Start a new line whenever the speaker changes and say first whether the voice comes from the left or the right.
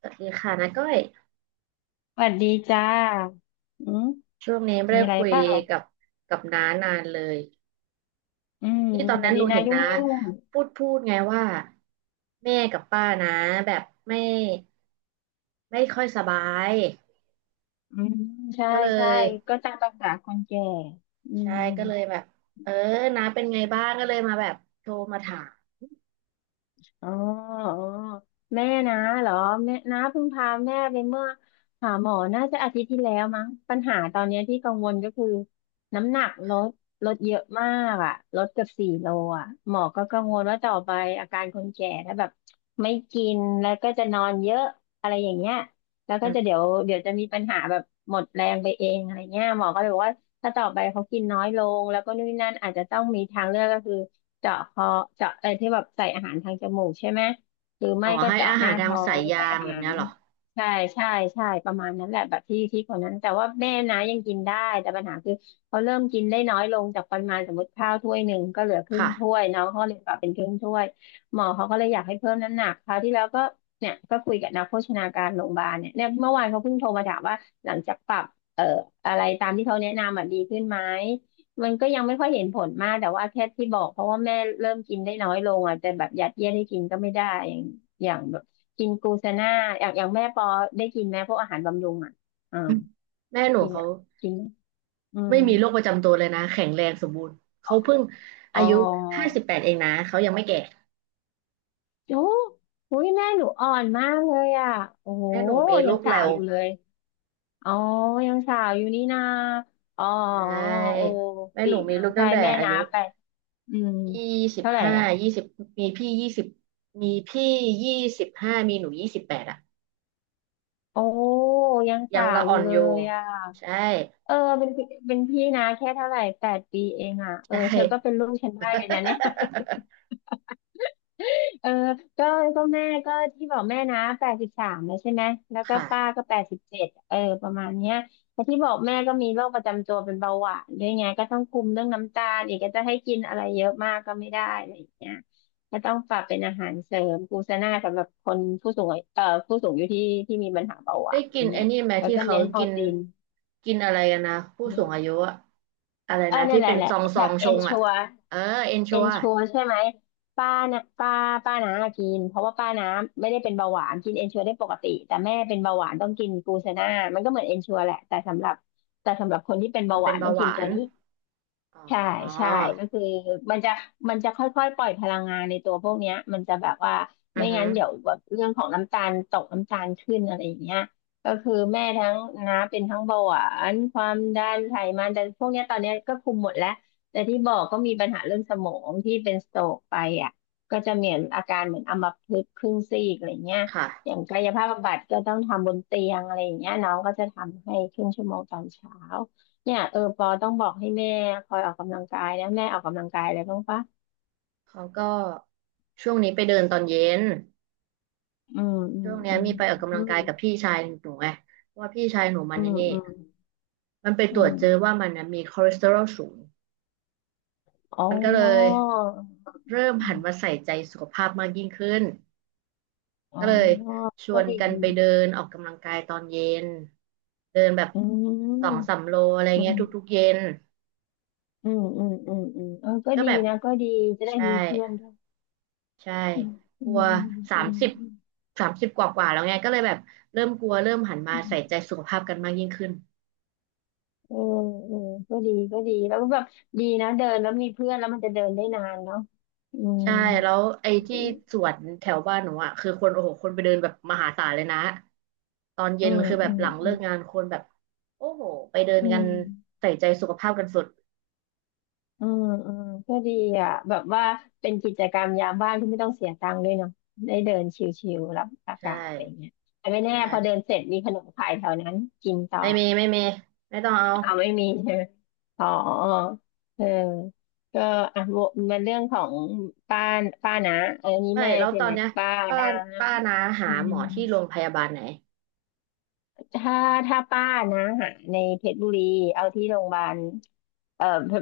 right: สวัสดีค่ะน้าก้อย
left: สวัสดีจ้าอืม
right: ช่วงนี้ไม่
left: มี
right: ได้
left: อะไร
right: คุย
left: เปล่า
right: กับกับน้านานเลย
left: อืม
right: ที่ตอน
left: พอ
right: นั้นห
left: ดี
right: นู
left: นา
right: เห็น
left: ยุ่ง
right: น้า
left: ยุ่ง
right: พูดไงว่าแม่กับป้านะแบบไม่ไม่ค่อยสบาย
left: อืมใช่
right: ก็เล
left: ใช่
right: ย
left: ก็ตามภาษาคนแก่อื
right: ใช่
left: ม
right: ก็เลยแบบเออน้าเป็นไงบ้างก็เลยมาแบบโทรมาถาม
left: อ๋ออ๋อแม่นะเหรอแม่นะเพิ่งพาแม่ไปเมื่อหาหมอน่าจะอาทิตย์ที่แล้วมั้งปัญหาตอนเนี้ยที่กังวลก็คือน้ำหนักลดลดเยอะมากอ่ะลดเกือบ4 โลอ่ะหมอก็กังวลว่าต่อไปอาการคนแก่ถ้าแบบไม่กินแล้วก็จะนอนเยอะอะไรอย่างเงี้ยแล้ว
right: อื
left: ก็
right: ม
left: จะเดี๋ยวเดี๋ยวจะมีปัญหาแบบหมดแรงไปเองอะไรเงี้ยหมอก็เลยบอกว่า ถ้าต่อไปเขากินน้อยลงแล้วก็นู่นนนั่นอาจจะต้องมีทางเลือกก็คือเจาะคอเจาะที่แบบใส่อาหารทางจมูกใช่ไหมหรือ
right: อ๋
left: ไม่
right: อ
left: ก็
right: ให้
left: เจาะ
right: อา
left: ห
right: หา
left: น้า
right: รทาง
left: ท้อ
right: สาย
left: ง
right: ยา
left: ใส่
right: ง
left: อา
right: แบบ
left: หา
right: เนี้
left: ร
right: ยเหรอ
left: ใช่ใช่ใช่ประมาณนั้นแหละแบบที่ที่คนนั้นแต่ว่าแม่นะยังกินได้แต่ปัญหาคือเขาเริ่มกินได้น้อยลงจากปริมาณสมมติข้าวถ้วยหนึ่งก็เหลือครึ่ง
right: ค่ะ
left: ถ้วยน้องเขาเลยปรับเป็นครึ่งถ้วยหมอเขาก็เลยอยากให้เพิ่มน้ำหนักคราวที่แล้วก็เนี่ยก็คุยกับนักโภชนาการโรงพยาบาลเนี่ยเนี่ยเมื่อวานเขาเพิ่งโทรมาถามว่าหลังจากปรับ เอ่ออะไรตามที่เขาแนะนำอ่ะดีขึ้นไหมมันก็ยังไม่ค่อยเห็นผลมากแต่ว่าแค่ที่บอกเพราะว่าแม่เริ่มกินได้น้อยลงอ่ะแต่แบบยัดเยียดให้กินก็ไม่ได้อย่างอย่างแบบกินกลูเซน่าอย่างอย่างแม่ปอได้กินไหมพวกอาหารบำรุงอ่ะอ่า
right: อืมแม่หนู
left: กิน
right: เขา
left: อ่ะกินไหมอื
right: ไม่
left: ม
right: มีโรคประจำตัวเลยนะแข็งแรงสมบูรณ์เขาเพิ่ง
left: อ๋
right: อา
left: อ
right: ยุ58เองนะเขายังไม่แก่
left: โอ้โหแม่หนูอ่อนมากเลยอ่ะโอ้โห
right: แม่หนูมี
left: ยั
right: ลู
left: ง
right: ก
left: สา
right: เร็
left: ว
right: ว
left: อยู่เลยอ๋อยังสาวอยู่นี่นาอ๋อ
right: ใช
left: โอ้
right: ่แม่
left: อี
right: หนู
left: ก
right: มี
left: อ่ะ
right: ลูก
left: ใช่
right: ตั้งแต่
left: แม่
right: อา
left: นั
right: ยุ
left: บไปอืม
right: ยี่สิบ
left: เท่าไหร่
right: ห้า
left: อ่ะ
right: ยี่สิบมีพี่ยี่สิบมีพี่ยี่สิบห้ามีหนู28อะ
left: โอ้ยัง
right: ยั
left: สา
right: ง
left: ว
right: ละ
left: อ
right: อ่อ
left: ยู่
right: น
left: เล
right: อยู่
left: ยอ่ะ
right: ใช่
left: เออเป็นพี่เป็นพี่นะแค่เท่าไหร่8 ปีเองอ่ะเออ
right: ใช่
left: เธอก็เป็นลูกฉันได้เลยนะเนี่ย เออก็ก็แม่ก็ที่บอกแม่นะ83แล้วใช่ไหมแล้วก็
right: ค่ะ
left: ป้าก็87เออประมาณเนี้ยแต่ที่บอกแม่ก็มีโรคประจำตัวเป็นเบาหวานด้วยไงก็ต้องคุมเรื่องน้ำตาลอีกก็จะให้กินอะไรเยอะมากก็ไม่ได้อะไรอย่างเงี้ยก็ต้องปรับเป็นอาหารเสริมกลูเสน่าสำหรับคนผู้สูงอายุผู้สูงอายุที่ที่มีปัญหาเบาห
right: ได้
left: วาน
right: กิ
left: อ
right: น
left: ย่าง
right: ไอ้
left: เงี้ย
right: นี่ไหม
left: แล้ว
right: ที่
left: ก็
right: เขา
left: เน้นโปร
right: กิน
left: ตีน
right: กินอะไรกันนะผู้
left: เอ
right: สูงอายุ
left: อ
right: อะอะไรนะ
left: เนี่
right: ที่
left: ยแหละ
right: เป็น
left: แหละ
right: ซองซ
left: แบ
right: อ
left: บ
right: ง
left: เอ
right: ช
left: น
right: ง
left: ชั
right: อะ
left: ว
right: เออเอน
left: เอ
right: ชัว
left: นชัวใช่ไหมป้านะป้าป้าน้ากินเพราะว่าป้าน้าไม่ได้เป็นเบาหวานกินเอนชัวได้ปกติแต่แม่เป็นเบาหวานต้องกินกลูเซน่ามันก็เหมือนเอนชัวแหละแต่สำหรับคนที่เป็น
right: มั
left: เบา
right: น
left: ห
right: เป็น
left: วานต้
right: เบา
left: อง
right: ห
left: กิน
right: วา
left: ตั
right: น
left: วนี้
right: อ๋
left: ใช่ใช่
right: อ
left: ก็คือมันจะมันจะค่อยๆปล่อยพลังงานในตัวพวกเนี้ยมันจะแบบว่า
right: อื
left: ไม่
right: อฮึ
left: งั้นเดี๋ยวแบบเรื่องของน้ำตาลตกน้ำตาลขึ้นอะไรอย่างเงี้ยก็คือแม่ทั้งน้าเป็นทั้งเบาหวานความดันไขมันแต่พวกเนี้ยตอนเนี้ยก็คุมหมดแล้วแต่ที่บอกก็มีปัญหาเรื่องสมองที่เป็นสโตรกไปอ่ะก็จะเหมือนอาการเหมือนอัมพฤกษ์ครึ่งซีกอะไรเงี้ยอ
right: ค่ะ
left: ย่างกายภาพบำบัดก็ต้องทำบนเตียงอะไรอย่างเงี้ยน้องก็จะทำให้ครึ่งชั่วโมงตอนเช้า เนี่ยเออปอต้องบอกให้แม่คอยออกกำลังกายนะแม่ออกกำลังกายอะไรบ้างปะ
right: เขาก็ช่วงนี้ไปเดินตอนเย็น
left: อืมอื
right: ช่
left: ม
right: วงเนี้ยมีไปออกกำ
left: อื
right: ลังกายกับ
left: ม
right: พี่ชายหนูไงเพราะว่าพี่ชายหนูมัน
left: อื
right: ใน
left: ม
right: นี่
left: อืม
right: มันไป
left: อื
right: ต
left: ม
right: รวจ
left: อืม
right: เจอว่ามันนะมีคอเลสเตอรอลสูง
left: อ๋อ
right: มันก็เลยเริ่ม
left: อื
right: หันมา
left: ม
right: ใส่ใจสุขภาพมากยิ่งขึ้น
left: อ๋อ
right: ก็เลยชว
left: ก็
right: น
left: ดี
right: กันไปเดินออกกำลังกายตอนเย็นเดินแบบ
left: อืม
right: สองสามโลอะไร
left: อื
right: เงี้
left: ม
right: ยทุกๆเย็น
left: อืมอืมอืมอืมเออก็
right: ก็
left: ดี
right: แบบ
left: นะก็ดีจะได้
right: ใช่
left: มีเพื่อนด้วย
right: ใช่
left: อืมอื
right: กลัว
left: ม
right: สา
left: อื
right: ม
left: ม
right: สิบสามสิบกว่ากว่าๆแล้วไงก็เลยแบบเริ่มกลัวเริ่มหันมา
left: อื
right: ใส่
left: ม
right: ใจสุขภาพกันมากยิ่งขึ้น
left: เออเออก็ดีก็ดีแล้วก็แบบดีนะเดินแล้วมีเพื่อนแล้วมันจะเดินได้นานเนาะอืม
right: ใช่แล้วไอ้ที่สวนแถวบ้านหนูอ่ะคือคนโอ้โหคนไปเดินแบบมหาศาลเลยนะตอนเย็
left: อื
right: น
left: ม
right: คือแบ
left: อื
right: บ
left: ม
right: หลังเลิกงานคนแบบโอ้โหไปเดิน
left: อื
right: กัน
left: ม
right: ใส่ใจสุขภาพกันสุด
left: อืมอืมก็ดีอ่ะแบบว่าเป็นกิจกรรมยามว่างที่ไม่ต้องเสียตังค์ด้วยเนาะได้เดินชิลๆรับอา
right: ใช่
left: กาศอะไรเงี้ยแต่ไม่แน่
right: ใช่
left: พอเดินเสร็จมีขนมขายแถวนั้นกินต่อ
right: ไม่มีไม่มีไม่ต้องเอา
left: เอาไม่มีใช่ไหมอ๋อเออก็อ่ะวกมันเรื่องของป้าป้านะเออนี่
right: ไม่
left: แม่
right: แล้ว
left: ใช่
right: ตอ
left: ไห
right: น
left: ม
right: เนี้ย
left: ป้า
right: ป้า
left: นะ
right: ป้านาหา
left: อื
right: หมอที่โรง
left: ม
right: พยาบาลไหน
left: ถ้าถ้าป้านะหาในเพชรบุรีเอาที่โรงพยาบาลเอ่อเพ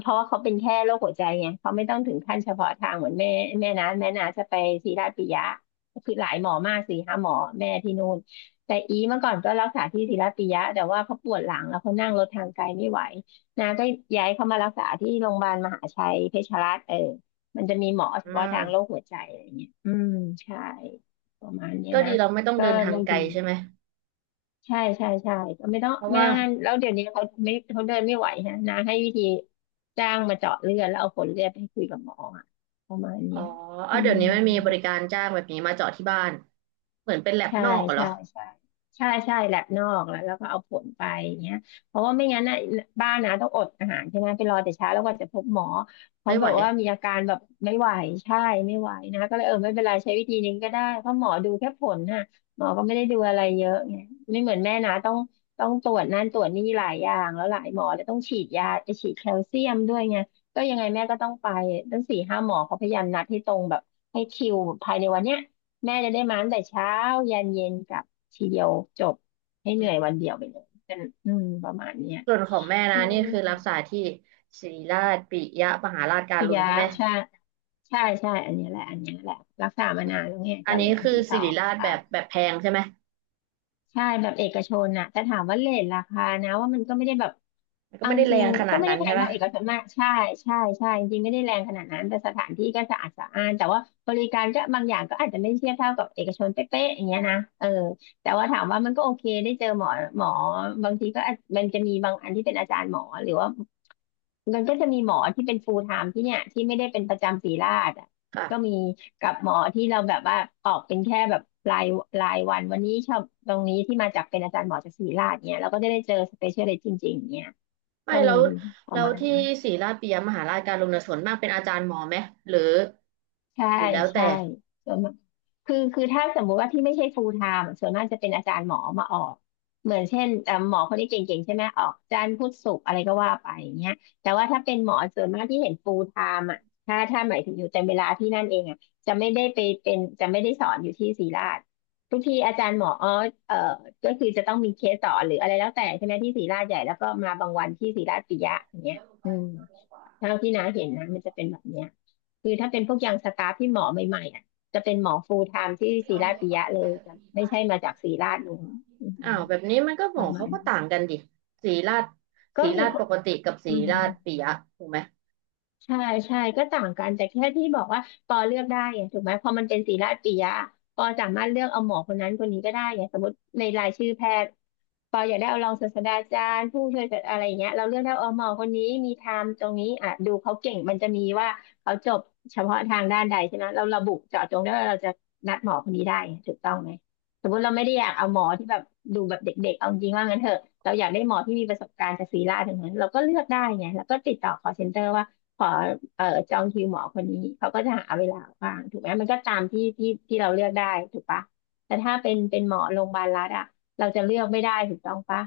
left: เพราะว่าเขาเป็นแค่โรคหัวใจไงเขาไม่ต้องถึงขั้นเฉพาะทางเหมือนแม่แม่นะจะไปศิริราชปิยะคือหลายหมอมากสี่ห้าหมอแม่ที่นู่นแต่อีเมื่อก่อนก็รักษาที่ศิริราชปิยะแต่ว่าเขาปวดหลังแล้วเขานั่งรถทางไกลไม่ไหวนะก็ย้ายเขามารักษาที่โรงพยาบาลมหาชัยเพชรรัตน์เออมันจะมีหมอเฉ
right: อื
left: พาะทางโร
right: ม
left: คหัวใจอะไรเงี้ยอืมใช่ประมาณเนี้ย
right: ก็ดี
left: นะ
right: เราไม่ต้อง
left: ก็
right: เดินทาง
left: บาง
right: ไกล
left: ที
right: ใช่ไหม
left: ใช่ใช่ใช่ไม่ต้อง
right: เพราะ
left: ไม่
right: ว่า
left: ต้องนั่นแล้วเดี๋ยวนี้เขาเดินไม่ไหวฮะนาให้วิธีจ้างมาเจาะเลือดแล้วเอาผลเลือดไปคุยกับหมออะประมาณ
right: อ๋
left: เนี้
right: อ
left: ย
right: เอา
left: อื
right: เดี๋ย
left: ม
right: วนี้ไม่มีบริการจ้างแบบนี้มาเจาะที่บ้านเหมือนเป็นแลบ
left: ใช่
right: นอกอะเหร
left: ใช่
right: อ
left: ใช่ใช่ใช่แลบนอกแล้วก็เอาผลไปอย่างเงี้ยเพราะว่าไม่งั้นน่ะบ้านนะต้องอดอาหารใช่ไหมไปรอแต่เช้าแล้วกว่าจะพบหมอเพ
right: ไม่
left: ราะ
right: ไห
left: แบ
right: ว
left: บว่ามีอาการแบบไม่ไหวใช่ไม่ไหวนะก็เลยเออไม่เป็นไรใช้วิธีนี้ก็ได้เพราะหมอดูแค่ผลน่ะหมอก็ไม่ได้ดูอะไรเยอะไงไม่เหมือนแม่นะต้องตรวจนั่นตรวจนี่หลายอย่างแล้วหลายหมอแล้วต้องฉีดยาไปฉีดแคลเซียมด้วยไงก็ยังไงแม่ก็ต้องไปตั้งสี่ห้าหมอเขาพยายามนัดให้ตรงแบบให้คิวภายในวันเนี้ย แม่จะได้มาตั้งแต่เช้า ยันเย็นกลับทีเดียวจบให้เหนื่อยวันเดียวไปเลยเป็นประมาณเนี้ย
right: ส่วนของแม่
left: อื
right: นะนี่
left: ม
right: คือรักษาที่ศิริราชปิยมหาราชกา
left: พิ
right: รุณ
left: ยะ
right: ใช่ไหม
left: ใช่ใช่ใช่อันนี้แหละอันนี้แหละรักษามานานแล้วไง
right: อั
left: ก็
right: น
left: เล
right: นี้
left: ยอัน
right: คือ
left: นี้
right: ศิ
left: ต่อ
right: ริราช
left: ใช่
right: แบบแบบแพงใช่ไหม
left: ใช่แบบเอกชนน่ะแต่ถามว่าเรทราคานะว่ามันก็ไม่ได้แบบ
right: มันก็
left: เอา
right: ไม่
left: จ
right: ได้แร
left: ริง
right: งข
left: ๆ
right: นา
left: ก็
right: ด
left: ไม่
right: นั้
left: ได้
right: น
left: แพ
right: ใช่
left: ง
right: ไหม
left: เท่าเอกชนมากใช่ใช่ใช่จริงๆไม่ได้แรงขนาดนั้นแต่สถานที่ก็สะอาดสะอ้านแต่ว่าบริการก็บางอย่างก็อาจจะไม่เทียบเท่ากับเอกชนเป๊ะๆอย่างเงี้ยนะเออแต่ว่าถามว่ามันก็โอเคได้เจอหมอหมอบางทีก็อาจมันจะมีบางอันที่เป็นอาจารย์หมอหรือว่า มันก็จะมีหมอที่เป็น full time ที่เนี่ยที่ไม่ได้เป็นประจำศรีราชอ่ะก็มี
right: ค่ะ
left: กับหมอที่เราแบบว่าออกเป็นแค่แบบรายรายวันวันนี้ชอบตรงนี้ที่มาจากเป็นอาจารย์หมอจากศรีราชเนี่ยเราก็จะได้เจอ specialist จริงๆเนี่ย
right: ไม่
left: ก็
right: แล้
left: มี
right: ว
left: ป
right: แล้
left: ระ
right: ว
left: มาณ
right: ที่
left: นี้
right: ศิริราชปิยมหาราชการุณน่ะส่วนมากเป็นอาจารย์หมอไหมหรือ
left: ใช่
right: หรือแล้ว
left: ใช่
right: แต่
left: ส่วนมากคือถ้าสมมุติว่าที่ไม่ใช่ full time ส่วนมากจะเป็นอาจารย์หมอมาออกเหมือนเช่นหมอคนนี้เก่งๆใช่ไหมออกจันทร์พุธศุกร์อะไรก็ว่าไปอย่างเงี้ยแต่ว่าถ้าเป็นหมอส่วนมากที่เห็น full time อ่ะถ้าหมายถึงอยู่เต็มเวลาที่นั่นเองอ่ะจะไม่ได้สอนอยู่ที่ศรีราชทุกทีอาจารย์หมออ๋อเอ่อก็คือจะต้องมีเคสสอนหรืออะไรแล้วแต่ใช่ไหมที่ศรีราชใหญ่แล้วก็มาบางวันที่ศรีราชปิยะอย่างเงี้ยอืม เท่าที่น้าเห็นนะมันจะเป็นแบบเนี้ยคือถ้าเป็นพวกยังสตาฟที่หมอใหม่ๆอ่ะจะเป็นหมอฟูลไทม์ที่ศิราปิยะเลยจะไม่ใช่มาจากศิราชนู้นอื
right: อ้า
left: ม
right: วแบบนี้มันก็หม
left: ป
right: อ
left: ระมา
right: เขา
left: ณ
right: ก็
left: นี้
right: ต่างกันดิศิริราช
left: ก็
right: ศิริ
left: มี
right: ราชปกติกับศิ
left: อื
right: ริ
left: ม
right: ราชปิยะถูกไหม
left: ใช่ใช่ก็ต่างกันแต่แค่ที่บอกว่าปอเลือกได้ไงถูกไหมพอมันเป็นศิราปิยะปอสามารถเลือกเอาหมอคนนั้นคนนี้ก็ได้ไงสมมติในรายชื่อแพทย์ ปออยากได้เอารองศาสตราจารย์ผู้ช่วยอะไรอย่างเงี้ยเราเลือกได้อมอคนนี้มีไทม์ตรงนี้อ่ะดูเขาเก่งมันจะมีว่าเขาจบเฉพาะทางด้านใดใช่ไหมเราระบุเจาะจงได้ว่าเราจะนัดหมอคนนี้ได้ถูกต้องไหมสมมติเราไม่ได้อยากเอาหมอที่แบบดูแบบเด็กๆเอาจริงว่างั้นเถอะเราอยากได้หมอที่มีประสบการณ์จากศรีราชอย่างนั้นเราก็เลือกได้ไงแล้วก็ติดต่อ call center ว่าขอเอ่อจองคิวหมอคนนี้เขาก็จะหาเวลาว่างถูกไหมมันก็ตามที่ที่เราเลือกได้ถูกปะแต่ถ้าเป็นหมอโรงพยาบาลรัฐอะ เราจะเลือกไม่ได้ถูกต้องปะ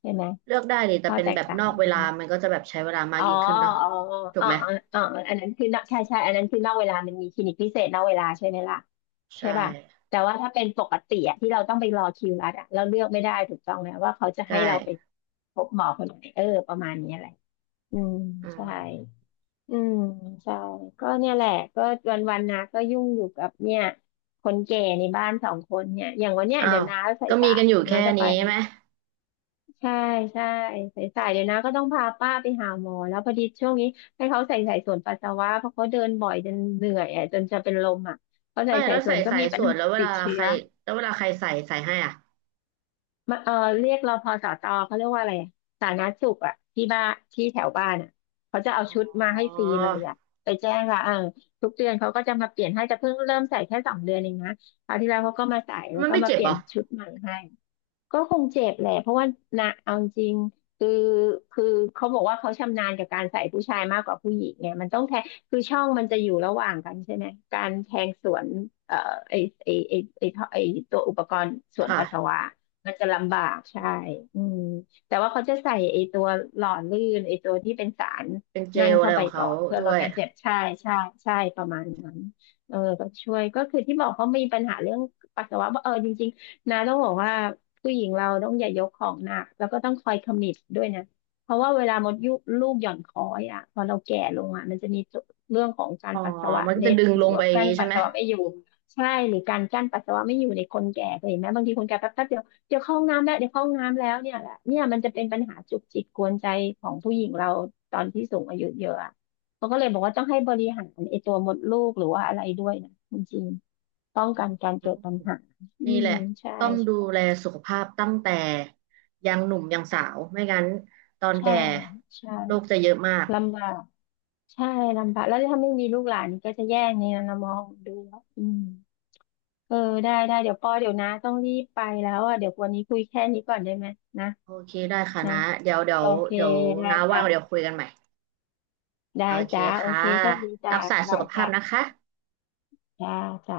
left: ใช่ไหม
right: เลือกได้ดิแต่
left: ข้อ
right: เป็น
left: แต
right: แบ
left: ก
right: บ
left: ต่า
right: น
left: ง
right: อกเวลามันก็จะแบบใช้เวลามาก
left: อ๋อ
right: ยิ่งขึ้นเนาะ
left: อ๋อ
right: ถูก
left: อ๋อ
right: ไหม
left: อ๋ออ๋ออันนั้นคือนอกใช่ใช่อันนั้นคือนอกเวลามันมีคลินิกพิเศษนอกเวลาใช่ไหมล่ะใช่
right: ใช่
left: ป่ะแต่ว่าถ้าเป็นปกติอะที่เราต้องไปรอคิวรัดอะเราเลือกไม่ได้ถูกต้องไหมว่าเขาจะ
right: ใช่
left: ให้เราไปพบหมอคนไหนเออประมาณนี้แหละอืม
right: อื
left: ใช่
right: ม
left: อืมใช่ก็เนี่ยแหละก็วันนะก็ยุ่งอยู่กับเนี่ยคนแก่ในบ้านสองคนเนี่ยอย่างวันเนี้ย
right: อ้า
left: เดี๋ย
right: ว
left: วน้าใส่
right: ก็มี
left: สา
right: กัน
left: ย
right: อยู่
left: น้า
right: แค่
left: จะไป
right: นี้ไหม
left: ใช่ใช่สายๆเดี๋ยวนะก็ต้องพาป้าไปหาหมอแล้วพอดีช่วงนี้ให้เขาใส่สายสวนปัสสาวะเพราะเขาเดินบ่อยจนเหนื่อยอ่ะจนจะเป็นลมอ่ะเขาใส่
right: ไม่
left: สา
right: แล้
left: ย
right: ว
left: ส
right: ใส่
left: วนก็
right: สาย
left: มี
right: ส
left: ปัญ
right: วน
left: หา
right: แล้วเว
left: ติ
right: ลา
left: ดเชื้
right: ใค
left: อ
right: รแล้วเวลาใครใส่ใส่ให้อ่ะ
left: มาเออเรียกรพสตเขาเรียกว่าอะไรอะสาธารณสุขอ่ะที่บ้านที่แถวบ้านอ่ะเขาจะเอา
right: อ๋
left: ชุดมาให้ฟ
right: อ
left: รีเลยอ่ะไปแจ้งค่ะเออทุก เดือนเขาก็จะมาเปลี่ยนให้แต่เพิ่งเริ่มใส่แค่สองเดือนเองนะคราวที่แล้วเขาก็มาใส่แล้ว
right: มัน
left: ก็
right: ไม่
left: มา
right: เจ็
left: เป
right: บเห
left: ลี่
right: ร
left: ยน
right: อ
left: ชุดใหม่ให้ ก็คงเจ็บแหละเพราะว่านะเอาจริงคือคือเขาบอกว่าเขาชำนาญกับการใส่ผู้ชายมากกว่าผู้หญิงไงมันต้องแทงคือช่องมันจะอยู่ระหว่างกันใช่ไหมการแทงสวนเอ่อไอไอท่อไอตัวอุปกรณ์ส
right: ค
left: วนปัสสา
right: ่ะ
left: วะมันจะลำบาก
right: อื
left: ใช่
right: ม
left: อืมแต่ว่าเขาจะใส่ไอตัวหล่อลื่นไอตัวที่เป็นสาร
right: เป็นเจ
left: นั่น
right: ลอะไร
left: เข้าไป
right: ของ
left: ก่
right: เขา
left: อนเพื่อ
right: ด้
left: ล
right: ว
left: ด
right: ย
left: การเจ็บใช่ใช่ใช่ประมาณนั้นเออก็ช่วยก็คือที่บอกเขามีปัญหาเรื่องปัสสาวะาเออจริงๆนะต้องบอกว่า ผู้หญิงเราต้องอย่ายกของหนักแล้วก็ต้องคอยคำมมิตด้วยนะเพราะว่าเวลามดยุลูกหย่อนคอยอ่ะพอเราแก่ลงอ่ะมันจะมีเรื่องของการ
right: อ๋อ
left: ปัสสาวะ
right: มันจะ
left: เล็ด
right: ดึง
left: ห
right: ล
left: รือ
right: งไป
left: ว่า
right: อย่าง
left: กั้น
right: นี้ใช่
left: ปัส
right: ไหม
left: สาวะไม่อยู่ใช่หรือการกั้นปัสสาวะไม่อยู่ในคนแก่เคยเห็นไหมบางทีคนแก่แป๊บแป๊บเดียวเดี๋ยวเข้าห้องน้ำแล้วเดี๋ยวเข้าห้องน้ำแล้วเนี่ยแหละเนี่ยมันจะเป็นปัญหาจุกจิกกวนใจของผู้หญิงเราตอนที่สูงอายุเยอะอะเขาก็เลยบอกว่าต้องให้บริหารไอ้ตัวมดลูกหรือว่าอะไรด้วยนะจริงๆป้อง
right: อื
left: กันกา
right: ม
left: รเกิดปัญหาอื
right: นี่แห
left: ม
right: ละ
left: ใช่
right: ต้องดูแล
left: ใช่
right: สุขภาพตั้งแต่ยังหนุ่มยังสาวไม่งั้นตอน
left: ใช่
right: แก่โรค
left: ใช่
right: จะเยอะมาก
left: ลำบากใช่ลำบากแล้วถ้าไม่มีลูกหลานนีก็จะแย่งในนนนะมองดูแล้วอืมเออได้ได้เดี๋ยวปอเดี๋ยวนะต้องรีบไปแล้วอ่ะเดี๋ยววันนี้คุยแค่นี้ก่อนได้ไหมนะ
right: โอเคได้ค่ะ
left: นะ
right: นะเดี๋ยวเดี๋ย
left: โอ
right: ว
left: เค
right: เดี๋ยว
left: ได้
right: น้าว่า
left: จ้ะ
right: งเดี๋ยวคุยกันใหม่โอ
left: ได้
right: เค
left: จ้ะโอ
right: ค่ะ
left: เคโชคดีจ้ะ
right: รักษาสุ
left: บา
right: ข
left: ย
right: ภาพ
left: จ้ะ
right: นะคะ
left: จ้าจ้ะ